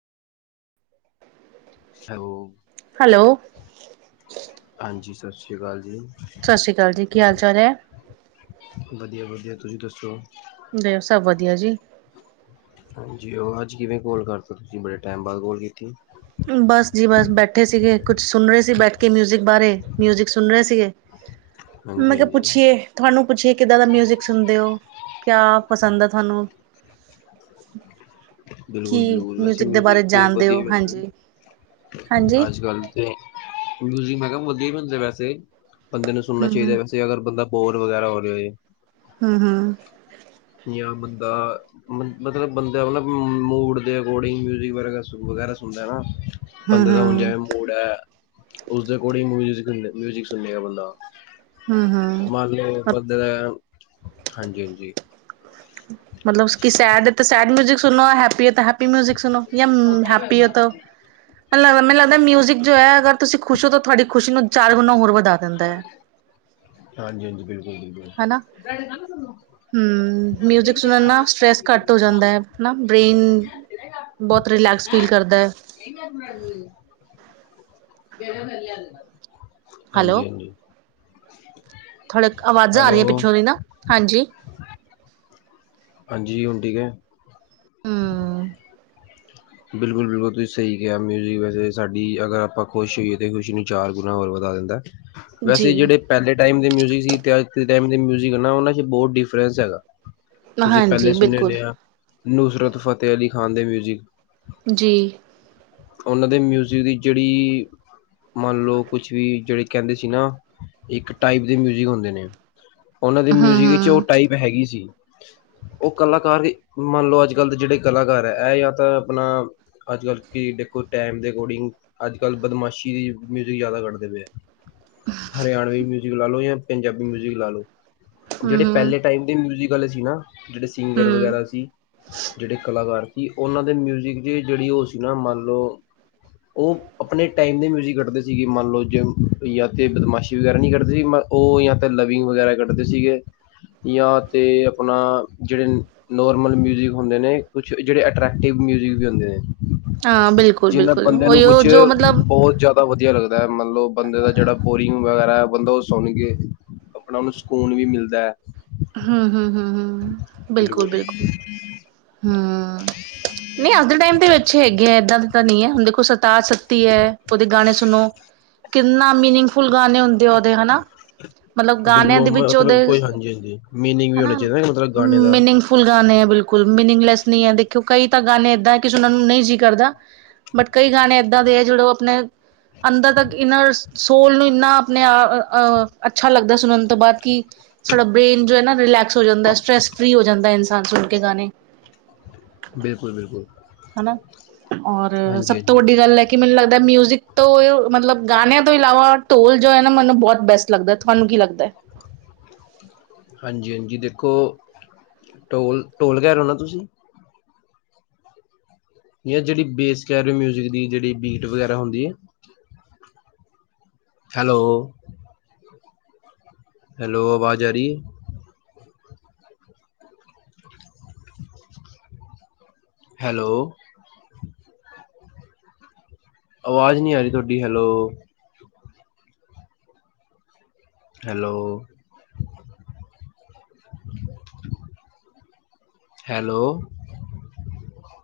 Hello hello, ਹਾਂਜੀ ਸਤਿ ਸ੍ਰੀ ਅਕਾਲ ਜੀ ਸਤਿ ਸ੍ਰੀ ਅਕਾਲ ਜੀ ਕੀ ਹਾਲ ਚਾਲ ਹੈ ਵਧੀਆ-ਵਧੀਆ ਤੁਸੀਂ ਦੱਸੋ ਦੇਖ ਸਭ ਵਧੀਆ ਜੀ ਹਾਂਜੀ ਉਹ ਅੱਜ ਕਿਵੇਂ ਕੋਲ ਕਰ ਸਕਦੀ ਬੜੇ ਟਾਈਮ ਬਾਅਦ ਕੋਲ ਕੀਤੀ। ਬਸ ਜੀ ਬਸ ਬੈਠੇ ਸੀਗੇ ਕੁਛ ਸੁਣ ਰਹੇ ਸੀ ਬੈਠ ਕੇ ਮਿਊਜਿਕ ਬਾਰੇ ਮਿਊਜਿਕ ਸੁਣ ਰਹੇ ਸੀਗੇ। ਹਾਂਜੀ ਮਤਲਬ ਹਾਂਜੀ ਪੁੱਛੀਏ ਤੁਹਾਨੂੰ ਪੁੱਛੀਏ ਕਿੱਦਾਂ ਦਾ ਮਿਊਜਿਕ ਸੁਣਦੇ ਹੋ। ਕਿਆ ਪਸੰਦ ਹੈ ਤੁਹਾਨੂੰ। ਕੀ ਬਿਲਕੁਲ ਬਿਲਕੁਲ ਵੈਸੇ ਮਿਊਜਿਕ ਦੇ ਬਾਰੇ ਮਿਊਜ਼ਿਕ ਚ ਤੇ ਜਾਣਦੇ ਵਧੀਆ ਹੋ, ਹੀ ਹਾਂਜੀ। ਮਿਲਦਾ ਹਾਂਜੀ। ਅੱਜ ਕਲ ਤੇ ਮਿਊਜਿਕ ਮੈਂ ਕਿਹਾ ਵਧੀਆ ਹੀ ਬਣਦਾ ਵੈਸੇ। ਬੰਦੇ ਨੂੰ ਸੁਣਨਾ ਹੂੰ, ਚਾਹੀਦਾ ਹੂੰ, ਵੈਸੇ ਅਗਰ ਬੰਦਾ ਬੋਰ ਵਗੈਰਾ ਹੋ ਰਿਹਾ ਹੋਏ। [unintelligible] ਜਿਵੇਂ ਬੰਦਾ ਮਤਲਬ ਬੰਦਾ ਓਨਾ ਮੂਡ ਦੇ ਅਕੋਰਡਿੰਗ ਮਿਊਜਿਕ ਵਗੈਰਾ ਵਗੈਰਾ ਸੁਣ। ਹਨਾ। ਬੰਦੇ ਦਾ ਹੁਣ ਹੂੰ, ਜੈਵੇ ਮੂਡ ਹੈ ਉਸਦੇ ਅਕੋਡਿੰਗ ਮਿਊਜਿਕ ਸਿਕੰਡ ਮਿਊਜਿਕ ਸੁੰਨੇਗਾ ਬੰਦਾ। ਹੂੰ, ਹੂੰ। ਮੰਨ ਲਓ ਬੰਦੇ ਦਾ [unintelligible] ਹਾਂਜੀ ਹਾਂਜੀ। ਮਤਲਬ ਕਿ ਸੈਡ ਏ ਤੇ ਸੈਡ ਮਿਊਜਿਕ ਸੁਣਨਾ ਹੈਪੀ ਹੈ ਹੈਪੀ ਮਿਊਜਿਕ ਸੁਣੋ ਯਾ ਹੈਪੀ ਹੈ ਤਾਂ ਮੈਨੂੰ ਲੱਗਦਾ ਮਿਊਜ਼ਿਕ ਜੋ ਹੈ ਅਗਰ ਤੁਸੀਂ ਖੁਸ਼ ਹੋ ਤੇ ਤੁਹਾਡੀ ਖੁਸ਼ੀ ਨੂੰ ਚਾਰ ਗੁਨਾ ਹੋਰ ਵਧਾ ਦਿੰਦਾ ਹੈ। ਹਾਂਜੀ ਹਾਂਜੀ, ਬਿਲਕੁਲ ਬਿਲਕੁਲ। ਹਨਾ ਮਿਊਜਿਕ ਸੁਣਨ ਨਾਲ ਸਟ੍ਰੈਸ ਘੱਟ ਹੋ ਜਾਂਦਾ ਹੈ ਹਨਾ ਬ੍ਰੇਨ ਬਹੁਤ ਰਿਲੈਕਸ ਫੀਲ ਕਰਦਾ ਹੈ। [inaudible] [inaudible] ਵੇਖ ਲੋ ਮੈਂ ਲਿਆ ਦੇਣਾ ਆ ਹਾਂਜੀ ਹਾਂਜੀ। ਥੋੜੀ ਆਵਾਜ਼ਾਂ ਆ ਰਹੀਆਂ ਹੈਲੋ ਪਿੱਛੋਂ ਦੀ ਨਾ ਹਾਂਜੀ। ਹਾਂਜੀ ਹੁਣ ਠੀਕ ਹੈ। ਹਮ ਬਿਲਕੁਲ ਬਿਲਕੁਲ ਤੁਸੀਂ ਸਹੀ ਕਿਹਾ ਮਿਊਜ਼ਿਕ ਵੈਸੇ ਸਾਡੀ ਅਗਰ ਆਪਾਂ ਖੁਸ਼ ਹੋਈਏ ਤਾਂ ਖੁਸ਼ੀ ਨੂੰ ਚਾਰ ਗੁਣਾ ਹੋਰ ਵਧਾ। [unintelligible] ਜੀ ਵੈਸੇ ਜਿਹੜੇ ਪਹਿਲੇ ਟਾਈਮ ਦੇ ਮਿਊਜਿਕ ਸੀ ਤੇ ਅੱਜ ਦੇ ਟਾਈਮ ਤੇ ਟਾਈਮ ਮਿਊਜਿਕ ਹਨ, ਉਹਨਾਂ ਚ ਬਹੁਤ ਡਿਫਰੈਂਸ ਹੈਗਾ। ਤੁਸੀਂ ਹਾਂਜੀ ਪਹਿਲੇ ਸੁਣੇ ਬਿਲਕੁਲ ਹੋਣੇ ਆ ਨੁਸਰਤ ਫ਼ਤਿਹ ਅਲੀ ਖ਼ਾਨ ਦੇ ਮਿਊਜ਼ਿਕ ਜੀ। ਉਹਨਾਂ ਦੇ ਮਿਊਜ਼ਿਕ ਦੀ ਜਿਹੜੀ ਮੰਨ ਲਓ ਕੁਛ ਵੀ ਜਿਹੜੇ ਕਹਿੰਦੇ ਸੀ ਨਾ ਇੱਕ ਟਾਈਪ ਦੇ ਮਿਊਜਿਕ ਹੁੰਦੇ ਨੇ। ਉਹਨਾਂ ਦੇ ਹਮ ਮਿਊਜ਼ਿਕ ਵਿੱਚ ਉਹ ਹਮ ਟਾਈਪ ਹੈਗੀ ਸੀ। [inaudible] ਉਹ ਕਲਾਕਾਰ ਵੀ ਮੰਨ ਲਓ ਅੱਜ ਕੱਲ੍ਹ ਦੇ ਜਿਹੜੇ ਕਲਾਕਾਰ ਹੈ ਇਹ ਯਾ ਤਾਂ ਆਪਣਾ ਅੱਜ ਕੱਲ੍ਹ ਕਿ ਦੇਖੋ ਟਾਈਮ ਦੇ ਅਕੋਰਡਿੰਗ ਅੱਜ ਕੱਲ ਬਦਮਾਸ਼ੀ ਦੀ ਮਿਊਜ਼ਿਕ ਜ਼ਿਆਦਾ ਕੱਢਦੇ ਪਏ ਆ। ਹਰਿਆਣਾਵੀ ਮਿਊਜ਼ਿਕ ਲਾ ਲੋ ਯਾ ਪੰਜਾਬੀ ਮਿਊਜ਼ਿਕ ਲਾ ਲਓ। ਜਿਹੜੇ ਹਮ ਹਮ ਪਹਿਲੇ ਟਾਈਮ ਦੇ ਮਿਊਜਿਕ ਵਾਲੇ ਸੀ ਨਾ ਜਿਹੜੇ ਸਿੰਗਰ ਹਮ ਵਗੈਰਾ ਸੀ ਜਿਹੜੇ ਕਲਾਕਾਰ ਸੀ ਉਹਨਾਂ ਦੇ ਮਿਊਜਿਕ ਚ ਜਿਹੜੀ ਉਹ ਸੀ ਜਨ੍ਹਾਂ ਮੱਲ ਲਓ। ਉਹ ਆਪਣੇ ਟਾਈਮ ਦੇ ਮਿਊਜਿਕ ਕੱਢਦੇ ਸੀਗੇ ਮੰਨ ਲਓ ਜਿਵੇ ਯਾ ਤੇ ਬਦਮਾਸ਼ੀ ਵਗੈਰਾ ਨਹੀਂ ਕਰਦੇ ਸੀ ਉਹ ਯਾ ਤੇ ਲਵਿੰਗ ਵਗੈਰਾ ਕੱਢਦੇ ਸੀਗੇ ਯਾ ਤੇ ਆਪਣਾ ਜਿਹੜੇ ਨੋਰਮਲ ਮਿਊਜਿਕ ਹੁੰਦੇ ਨੇ ਕੁਛ ਜਿਹੜੇ ਅਟਰੈਕਟਿਵ ਮਿਊਜਿਕ ਵੀ ਹੁੰਦੇ ਨੇ। ਹਾਂ ਬਿਲਕੁਲ ਜਿੰਨਾ ਬਿਲਕੁਲ ਬੰਦਿਆਂ ਨੂੰ ਉਹੀਓ ਕੁਛ ਜੋ ਮਤਲਬ ਬਹੁਤ ਜ਼ਿਆਦਾ ਵਧੀਆ ਲੱਗਦਾ। [unintelligible] ਮਤਲਬ ਬੰਦੇ ਦਾ ਜਿਹੜਾ ਬੋਰਿੰਗ ਵਗੈਰਾ ਬੰਦਾ ਉਹ ਸੁਣ ਕੇ ਆਪਣਾ ਉਹਨੂੰ ਸਕੂਨ ਵੀ ਮਿਲਦਾ ਹੈ। [unintelligible] [unintelligible] ਹ ਮ, ਨਹੀਂ ਅੱਜ ਦੇ ਟਾਈਮ ਤੇ ਅੱਛੀ ਹੈਗੇ ਆ ਇਦਾਂ ਦੇ ਨਹੀਂ ਹੈ ਹੁਣ ਦੇਖੋ ਸਰਤਾਜ਼ ਸਤੀ ਹੈ ਉਹਦੇ ਗਾਣੇ ਸੁਣੋ ਕਿੰਨਾ ਮੀਨਿੰਗਫੁਲ ਗਾਣੇ ਹੁੰਦੇ ਉਹਦੇ ਹਨਾ। ਮਤਲਬ ਬਿਲਕੁਲ ਗਾਣਿਆਂ ਉਹ ਦੇ ਵਿੱਚ ਉਹਦੇ ਮਤਲਬ ਕੋਈ ਹਾਂਜੀ ਹਾਂਜੀ ਮੀਨਿੰਗ ਵੀ ਹੋਣਾ ਹਨਾ ਚਾਹੀਦਾ ਨਾ ਮਤਲਬ ਗਾਣੇ ਦਾ ਮੀਨਿੰਗਫੁਲ ਗਾਣੇ ਆ ਬਿਲਕੁਲ। ਮੀਨਿੰਗਲੈਸ ਨੀ ਹੈ ਦੇਖਿਓ ਕਈ ਤਾਂ ਗਾਣੇ ਏਦਾਂ ਕੀ ਸੁਣਨ ਨੂੰ ਨਹੀਂ ਜੀਅ ਕਰਦਾ ਬਟ ਕਈ ਗਾਣੇ ਏਦਾਂ ਦੇ ਜਿਹੜੇ ਉਹ ਆਪਣੇ ਅੰਦਰ ਤੱਕ ਇਹਨਾਂ ਸੋਲ ਨੂੰ ਇੰਨਾ ਆਪਣੇ ਅਹ ਅੱਛਾ ਲੱਗਦਾ ਸੁਣਨ ਤੋਂ ਬਾਅਦ ਕਿ ਸਾਡਾ ਬ੍ਰੇਨ ਜੋ ਹੈ ਨਾ ਰਿਲੈਕਸ ਹੋ ਜਾਂਦਾ ਸਟਰੈੱਸਸ ਫ੍ਰਰੀ ਹੋ ਜਾਂਦਾ ਇਨਸਾਨ ਸੁਣ ਕੇ ਗਾਣੇ ਬਿਲਕੁਲ ਬਿਲਕੁਲ ਹਨਾ ਔਰ ਹਾਂਜੀ ਸਭ ਤੋਂ ਹਾਂਜੀ ਵੱਡੀ ਗੱਲ ਹੈ ਕਿ ਮੈਨੂੰ ਲੱਗਦਾ ਦਾ ਮਿਊਜ਼ਿਕ ਤੋਂ ਮਤਲਬ ਗਾਣਿਆਂ ਤੋਂ ਇਲਾਵਾ ਢੋਲ ਜੋ ਹੈ ਨਾ ਮੈਨੂੰ ਬਹੁਤ ਬੈਸਟ ਲੱਗਦਾ ਤੁਹਾਨੂੰ ਕੀ ਲੱਗਦਾ [unintelligible] ਹਾਂਜੀ ਹਾਂਜੀ ਦੇਖੋ ਢੋਲ ਢੋਲ ਕਹਿ ਰਹੇ ਹੋ ਨਾ ਤੁਸੀਂ ਜਾਂ ਜਿਹੜੀ ਬੇਸ ਕਹਿ ਰਹੀਓ ਮਿਊਜ਼ਿਕ ਦੀ ਜਿਹੜੀ ਬੀਟ ਵਗੈਰਾ ਹੁੰਦੀ ਏ ਹੈਲੋ ਹੈਲੋ ਆਵਾਜ਼ ਆ ਰੀ ਐ ਹੈਲੋ ਆਵਾਜ਼ ਨਹੀਂ ਆ ਰਹੀ ਤੁਹਾਡੀ ਹੈਲੋ ਹੈਲੋ ਹੈਲੋ [unintelligible]